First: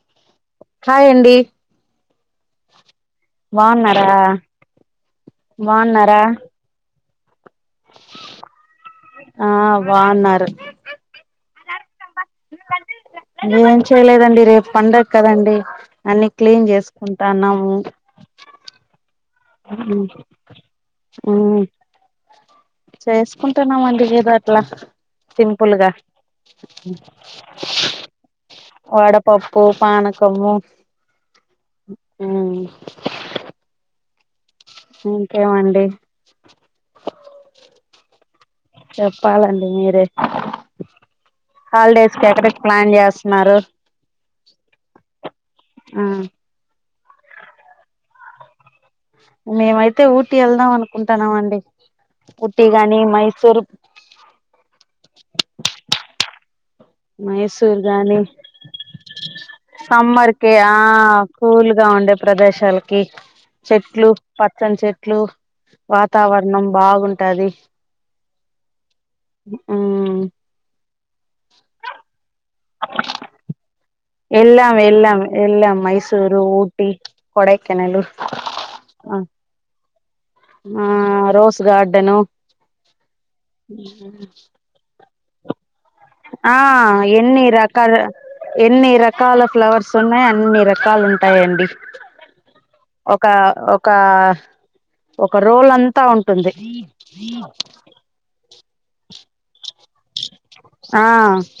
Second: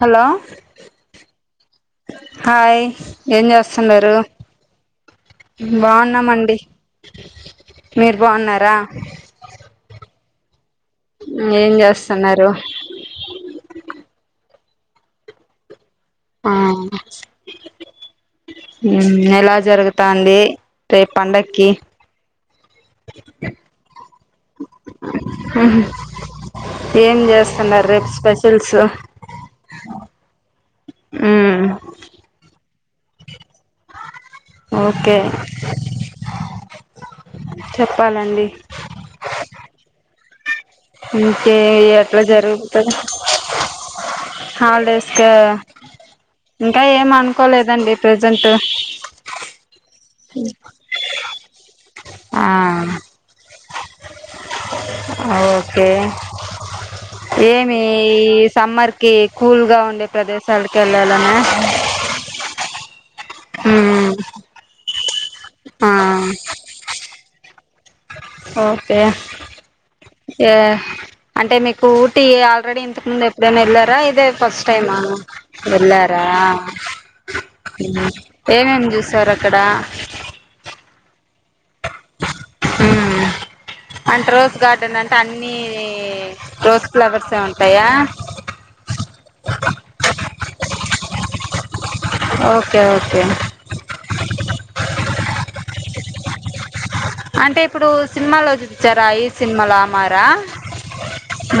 Hello hi అండి hi ఏం బాగున్నారా చేస్తున్నారు బాగున్నారా బాగున్నామండి మీరు బాగున్నారా ఆ వాన్నారుార అన్నారు ఏం చేయలేదండి రేపు పండగ కదండి అన్ని ఆ క్లీన్ చేసుకుంటాన్నాము ఎలా జరుగుతా అండి రేపు పండకి చేసుకుంటున్నాం అందుగేద అట్లా సింపుల్గా ఏం చేస్తున్నారు రేపు స్పెషల్స్ వడపప్పు పానకము ఆఫ్ ఉమ్ ఆవు ఓకే ఇంకేమండి చెప్పాలండి చెప్పాలం మీరే ఇంకే హాలిడేస్ ఎట్లా కి ఎక్కడికి ప్లాన్ జరుగుతుంది చేస్తున్నారు హాలిడేస్ క ఆ ఇంకా ఏం అనుకోలేదండి ప్రజెంట్ మేమైతే అయితే ఊటీ వెళ్దాం అనుకుంటున్నాం అండి ఊటీ గాని ఆ మైసూరు ఓకే ఏమి మైసూర్ గాని ఈ సమ్మర్ కి కూల్ గా ఉండే సమ్మర్ క ఆ ప్రదేశాలకు వెళ్ళాలనా కూల్గా ఉండే ప్రదేశాలకి చెట్లు ఉమ్ పచ్చ చెట్లు ఆ వాతావరణం బాగుంటది ఓకే ఉమ్ ఇ అంటే మీకు ఊటీ ఆల్రెడీ ఇంతకు ముందు ఎప్పుడైనా వెళ్లారా ఇదే ఫస్ట్ ఎళ్ళాం టైమ్ ఎళ్ళాం ఎళ్ళాం వెళ్లారా మైసూరు ఊటీ కొడైకెనాలు ఏమేమి చూసార అక్కడ ఆ రో స్ గార్డను ఉమ్ కన్ని ఆ ఎన్ని రకాల ఎన్ని రకాల ఫ్లవర్స్ ఉన్నాయి అన్ని రకాలు ఉంటాయండి ఓకే ఓకే ఒక ఒక ఒక రోల్ అంతా తుంది అంటే ఇప్పుడు సినిమాలో చూపించారా ఈ సినిమలా ఆ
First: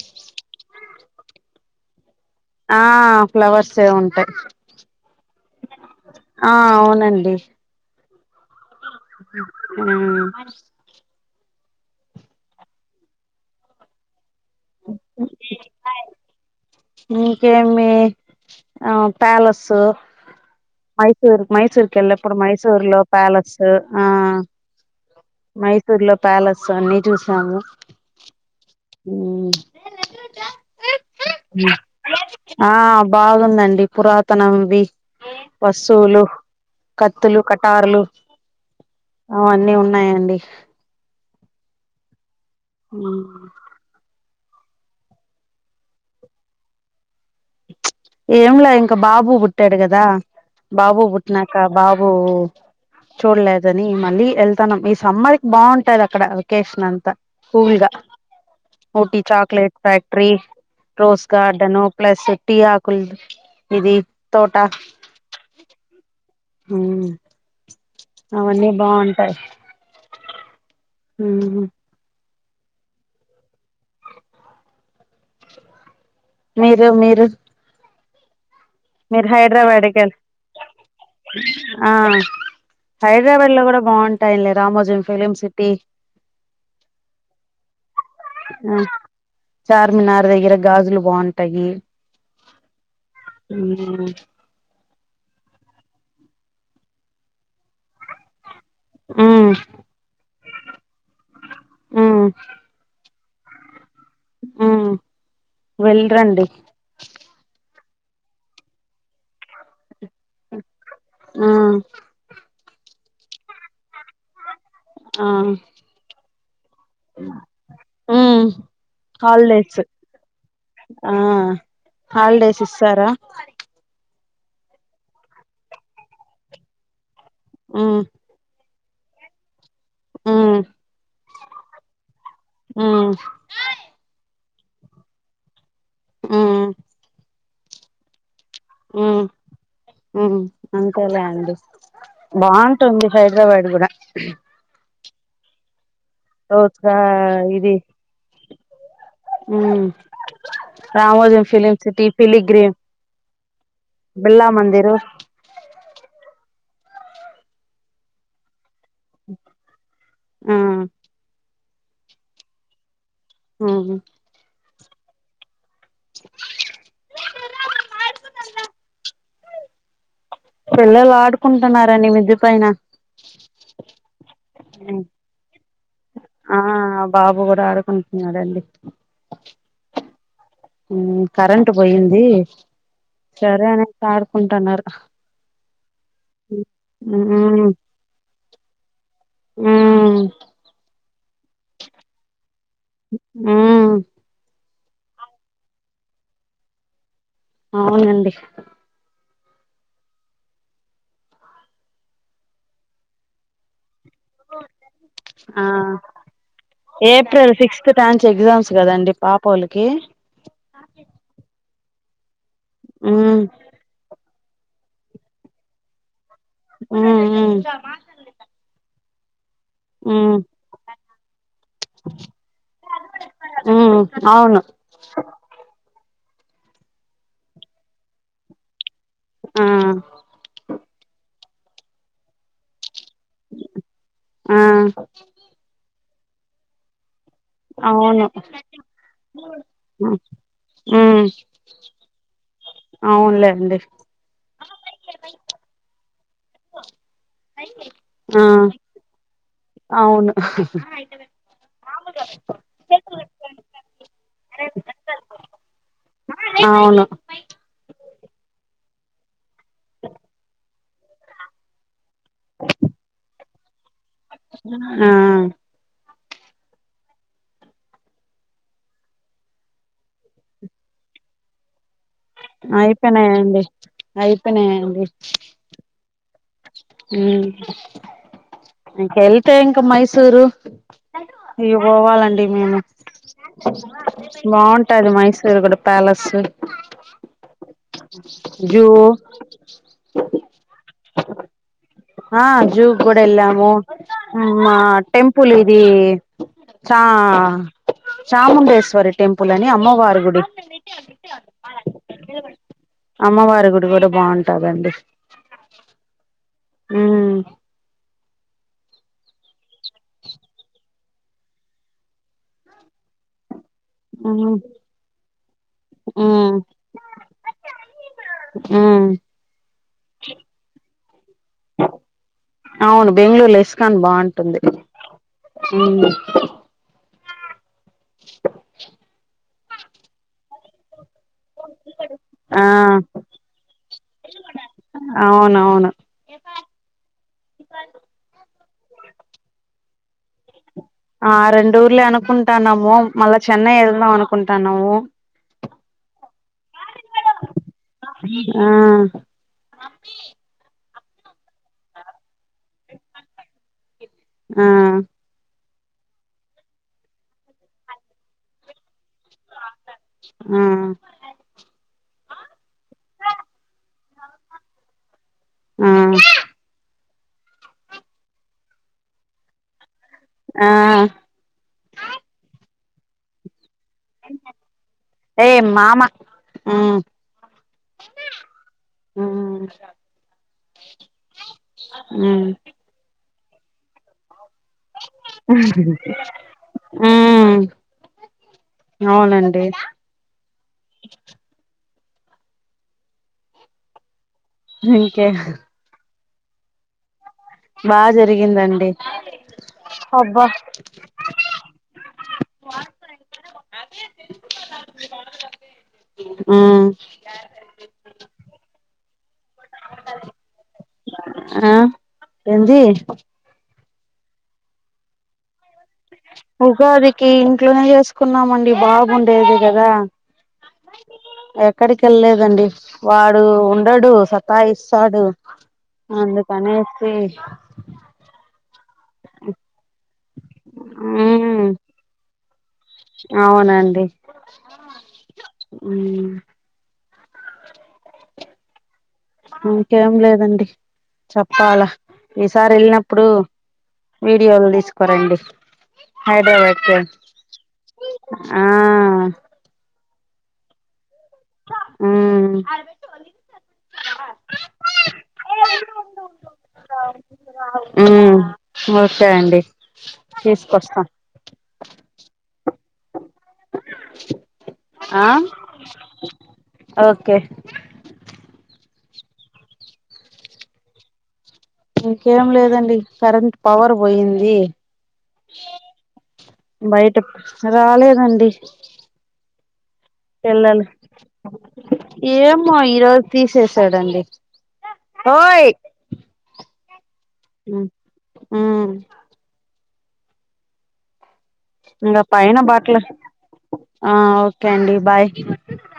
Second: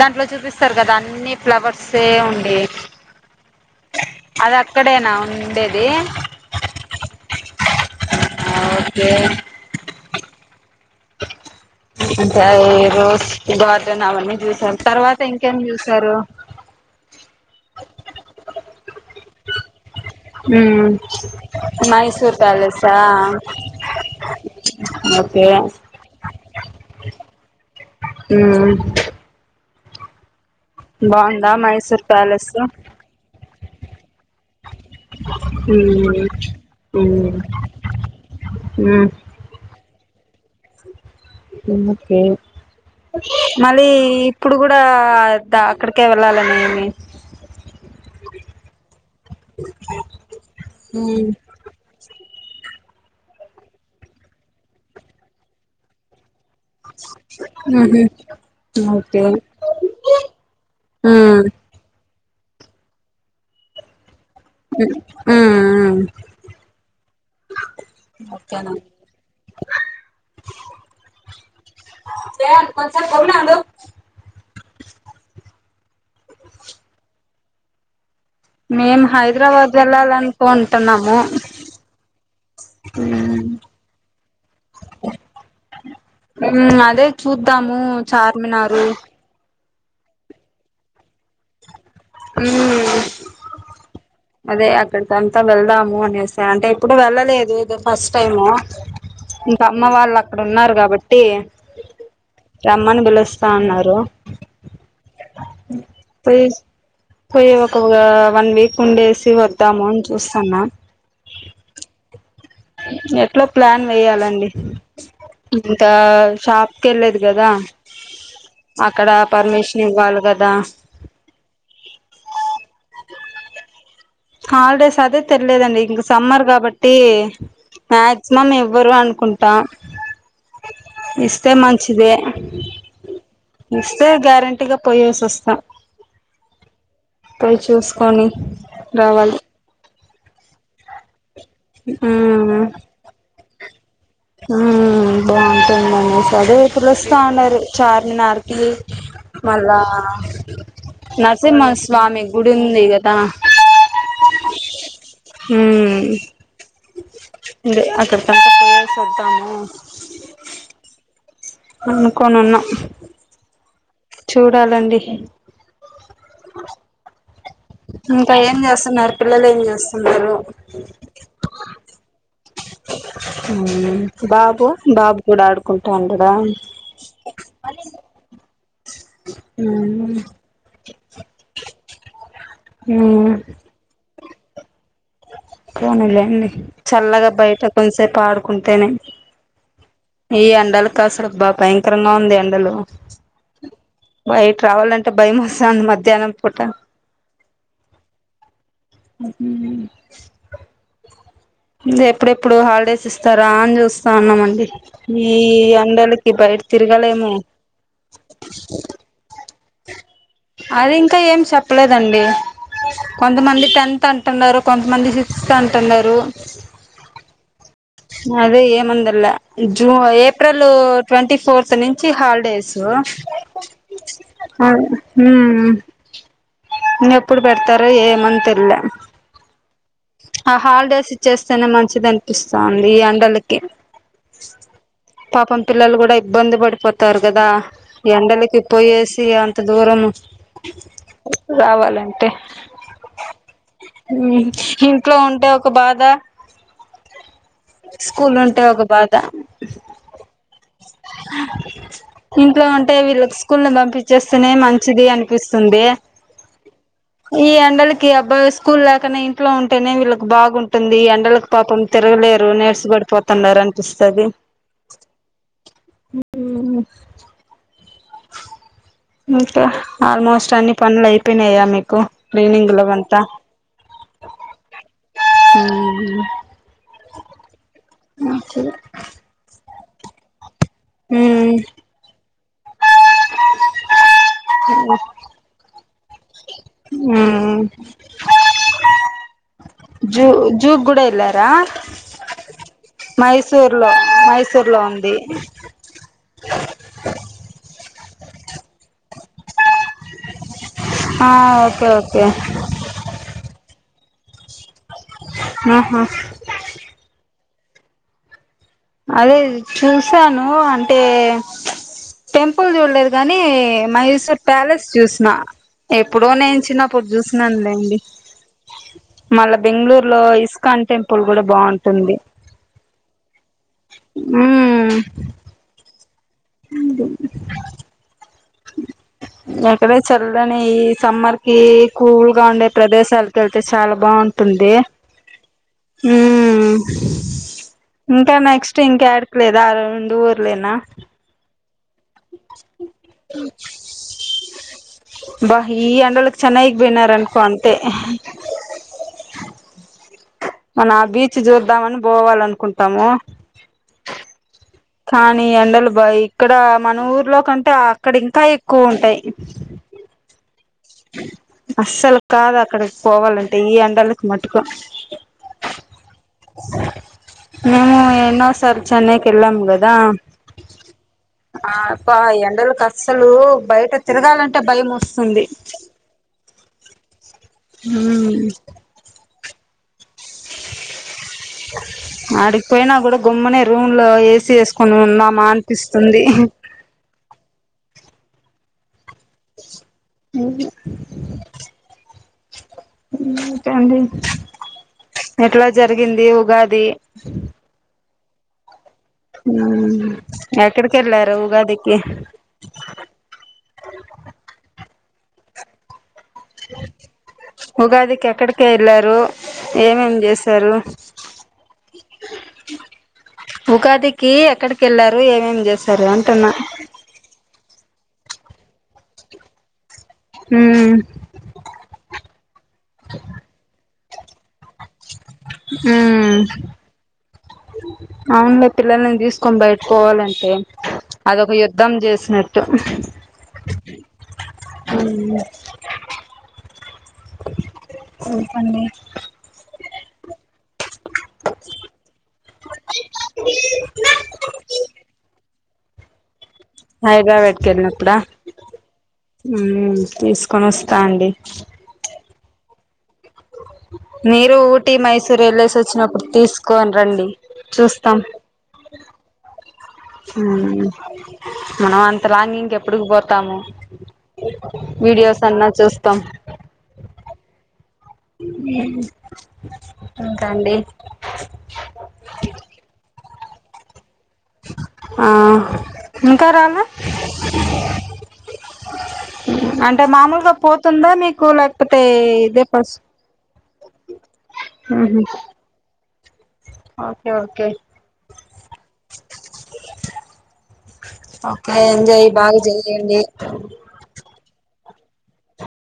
దాంట్లో చూపిస్తారు కదా అన్ని ఫ్లవర్ సే ఆ ఫ్లవర్స్ ఉంటాయి అది అక్కడేనా ఉండేది ఆ అవునండి [inaudible] ఓకే [unintelligible] రోస్ గార్డెన్ అవన్నీ చూసారు తర్వాత ఇంకేమి చూసారు ఇంకేమి ఆ ప్యాలసు మ్మ్. మైసూర్ మైసూర్కి వెళ్ళప్పుడు మైసూర్ లో ప్యాలెస్ ఆ ఓకే మైసూర్ లో ప్యాలస్ అన్ని చూసాము మ్మ్ బాంది ఆ బాగుందండి పురాతనంవి మ్మ్ వస్తువులు మ్మ్ కత్తులు కటారులు అవన్నీ ఉన్నాయండి మ్మ్ ఒకే మళ్ళీ ఇప్పుడు కూడా అక్కడికే వెళ్ళాలనిీ ఏం ల్య ఇంక బాబు పుట్టాడు కదా బాబు మ్మ్ పుట్టినాక బాబు చూడలేదని మళ్ళీ వెళ్తాన్నాం ఈ సమ్మర్ి బాగుంటది అక్కడ వెకషన్ అంత కూల్గ మ్హూ Ooty okay chocolate factory rose మ్మ్ గార్డన్ ప్లస్ టీ ఆక్ కుల్ విది మ్మ్ హు హ్మ్ మ్మ్ అవన్నీ బాగుంటాయి మ్మ్ హు హు ఏ అంట కొంచంచం పడా ఉదు మీరు మీరు మేమ్ మీరు హైదరాబాద్ కెల్ వెళ్ళాలనుకుంటున్నాము ఆ హైదరాబాద్ లో కూడా బాగుంటాయిలే రామోజీం ఫిలిం సిటీ ఉమ్ అదే చూద్దాము ఆ చార్మినారు చార్మినార్ దగ్గర గాజులు బాగుంటాయి మ్మ్ అ అదే అక్కడికి అంతా వెళ్దాము అనేస అంటే ఇప్పుడు వెళ్ళలేదు ఇద ఫస్ట్ టైము ఉమ్ ఇంకా అమ్మ వాళ్ళ అక్కడ ఉన్నారు కాబట్టి ఉమ్ రమ్మాన్ పిలుస్ త అన్నారు ఉమ్ వెళ్ళరండి పొయ్యేసి పోయ్ ఓ ఒగా వన్ వీక్ ఉండేసి వద్దాము చూస్తున్నా ఆ ఎట్లో ప్లాన్ వేయ్యాలండి ఇంకా షాప్ కి వెళ్ళేది కదా ఉ అక్కడ హాలిడేస్ పర్మిషన్ ఇవ్వాలి కదా ఆ హాలిడేస్ ఇస్తారా హాలిడేస్ అదే తేల్లేదండి ఇంక సమ్మర్ కాబట్టి ఉమ్ మాక్సిమం మేమ్ ఇవ్వరు అనుకుంటా ఆ ఇస్తే మంచిదే ఇస్తే గ్యారెన్ [inaudible] టీగ పోయేసోస్తా ఆ పోయ్ చూస్కొని రావాలి ఉహూ అంతేలే అండి ఆ అ ద్రవాడు కూడా ఆ బాగుంటు రోజుగా [inaudible] [unintelligible] ఇది చార్మినార్ ఈ మళ్ళా ఉమ్ రామోజీం నరసింహ ఫిలిం సిటీ స్వామి గుడి ఫిలిగ్రీమ్ ఉంది కదా బిర్లా మందిరు. అకడ [inaudible] తెద్దాము ఆ అన్నుకోనున్నా ఆ చూడాలండి ఇంకా ఏం చేస్తున్నారు పిల్లలు ఏం చేస్తున్నారు పిల్లలు ఆడుకుంటున్నారండి మిద్ది పైన మ్మ్ బాబు బాబు కూడా ఆడుకుంటాండడా ఆ బాబు కూడా ఆడుకుంటున్నారండి అ ఉవు ఉమ్ కరెంట్ పోయింది ఉమ్ సరే అనేసి ఆడుకుంటున్నారు పోనీలేండి, చల్లగా ఉమ్ బయట కొదిసేపు ఆడుకుంటేనే ఉమ్ ఈ ఎండలకా అసలు బా భయంకరంగా ఉంది ఎండలు, ఉమ్ బయ రావాలంటే భయమేస్తాంది మధ్యాహ్నం పూట. అవునండి. ఉమ్ హూ గ ఎప్పుడెప్పుడు హాలిడేస్ ఇస్తారా అని చూస్ స్థానమండి, ఈ ఆ ఎండలకి బయట తిరగాలేము. ఏప్రిల్ సిక్స్త్ టాన్స్ ఎగ్జామ్స్ కదండి పాపోళ్ళకి అది ఇంకా ఏం చెప్పలేదండి. ఉమ్ కొంతమంది టన్ టన్ టున్నారు కొంతమంది సిక్స్త్ అంటున్నారు. ఉమ్ ఉమ్ లే ఇ జూ, ఏప్రిల్ ట్వంటీ ఫోర్త్ నుంచి హాలిడేసు. ఉమ్ అవును అ, ఉమ్ ఉమ్ ఇంగ ఎప్పుడు పెడతరో ఏమన్ తెల్లే. ఆ ఆ హాలిడేస్ ఇచ్చేస్తేనే మంచిదనిపిస్తాంది, అన్ వాలక్కి, ఆ పాపం పిల్లలు కూడా బంది పడిపోతారు. కదా, అవును ఎండలకి పోయేసి అంత దూరం ఉమ్ రావాలంటే? అవునులేండి ట్లో ఉంటే ఒక బాధ స్కూల్ ఆ ఉంటే ఒక బాధ అవును ఇంట్లో ఉంటే వీళ్ళకి స్కూల్ ను పంపించేస్తనే మంచిది అనిపిస్తుంది అవును ఈ ఎండలకి అబ్బాయి స్కూల్ లేక కనీ ఇంట్లోన్ నే వీళ్కి బాగుంట తుంది, ఎండలకు పాపం తిరగలేరు, నీరస పడి పోతున్నారు అనిపిస్తది. ఆ ఉమ్ హూ ఇంకా? ఆల్మోస్ట్ అన్ని పనులు అయిపోయినయా మీకు? క్లీనింగ్ లవంతా అయిపోయినాయండి, అయిపోయినాయండి. ఉమ్ హు మ్మ్ ఇంకా మైసూరు ఉమ్ ఇగవాలండి మేము బాగుంటాది మైసూరు కూడా ప్యాలెస్ ఉమ్ జూ జ జూ గుడ ఆ జూ కూడా వెళ్లాము మైసూర్ లో మైసూర్ మా లో ఉంది టెంపుల్ ఇది ఆ చా చాముండేశ్వరి టెంపుల్ అమ్మవారి గుడి ఆ ఓకే ఓకే అమ్మవారి గుడి కూడా బాగుంటాదండి ఆహా ఆ అదే చూసాను అంటే టెంపుల్ చూడలేదు కానీ మైసూర్ ఉమ్ ప్యాలెస్ చూసిన ఎప్పుడో ఉమ్ నేను చిన్నప్పుడు చూసినానులేండి ఉమ్ మళ్ళా బెంగళూరు లో ఇస్కాన్ టెంపుల్ కూడా బాగుంటుంది కాని బాగుంటుంది ఉ అ ఎక్కడే చల్దని ఈ సమ్మర్ కి కూల్గా ఆ ఉండే ప్రదేశాలకు వెళ్తే చాలా బాగుంటుంది అవునవును ఇంకా నెక్స్ట్ ఇంకాడలేదు అ ఇ ఊర్లేనా ఆ రెం ూర్లే అనుకుంటాన్నాము మళ్ళా చెన్నై వెళ్దాం అనుకుంటాన్నాము బా ఈ ఎండలకి చన వినర్ అనుకోంతే ఆ మనం ఆ బీచ్ చూద్దామని పోవాల అనుకుంటాము ఆ కానీ ఎండలు ఇక్కడ మన ఊర్లో కంటే అక్కడ ఇంకా ఎక్కువ ఉంటాయి ఆ అస్సలు కాదు అక్కడికి పోవాలంటే ఈ ఎండలకి మటుకు ఆ మేము చెన్నైకి ఎన్నో సార్లు వెళ్లాం కదా ఆ అబ్బా ఈ ఎండలకి కష్టం సలు బయట తిరగాలంటే భయం వస్తుంది ఏ మామ మ్మ్ ఉమ్ మ్మ్ అ ఉమ్ అడికిపోయినా కూడ గుమ్మనే రూమ్ లో ఏ సీ ఎస్ కొన్ని ఉన్నామా అనిపిస్తుంది ఉమ్ అవునండి నైట్ అండి ఇంకే ఎట్లా జరిగింది ఒక ఉగాది బాగా జరిగిందండి మ్మ్ అబ్బా ఎక్కడకెళ్ళారు ఉగాదికి ఉమ్ ఉగాది కెక్కడికి ఎల్లారు రూ ఏమేం చేసారు ఆ ఏంది ఉగాది కీ ఎక్కడికకెళ్లారు ఏమేం చేస్తారు ఉగాదికి ఇంట్లోనే చేసుకున్నాం మండి బాబుండేదిే కదా ఉమ్ ఎక్కడికి వెళ్ళలేదండి వాడు ఉ ఇనడు సతాయిస్ వస్తాడు ఉమ్ అందుకనేసి అవునులే పిల్లల్ని తీసుకొని బయటకోవాలంటే అదొక ఉమ్ యుద్ధం చేసినట్ అవునండి [unintelligible] ఇంకేం లేదండి చెప్పాలా ఈసారి వెళ్ళినప్పుడు వీడియోలు తీసుకోరండి హైదరాబాద్కు ఎల్లినప్పుడ ఆ మ్మ్ తీసుకొని వస్తా అండి మ్మ్ మీరు ఊటీ మైసూర్ ఎల్లెస్ వచ్చినప్పుడు తీసుకోని రండి చూస్తాం ఓకే అండి మ్మ్ తీసుకొస్తాం మనం అంత లాంగ్ ఇంగెప్ ఎప్పుడుకి పోతాము ఆ వీడియోస్ అన్నా చూస్తాం ఓకే ఇంకా అండి ఇంకేం లేదండి కరెంట్ పవర్ పోయింది ఆ ఇంకా రాలే బయట రా అంటే మామూలుగా పోతుందా మీకు లేకపోతే ఇదే పస్ ఓకే ఓకే ఆ ఓకే ఇంకా ఎంజాయ్ పైన బాగా జెయ్యండి కడి బాయ్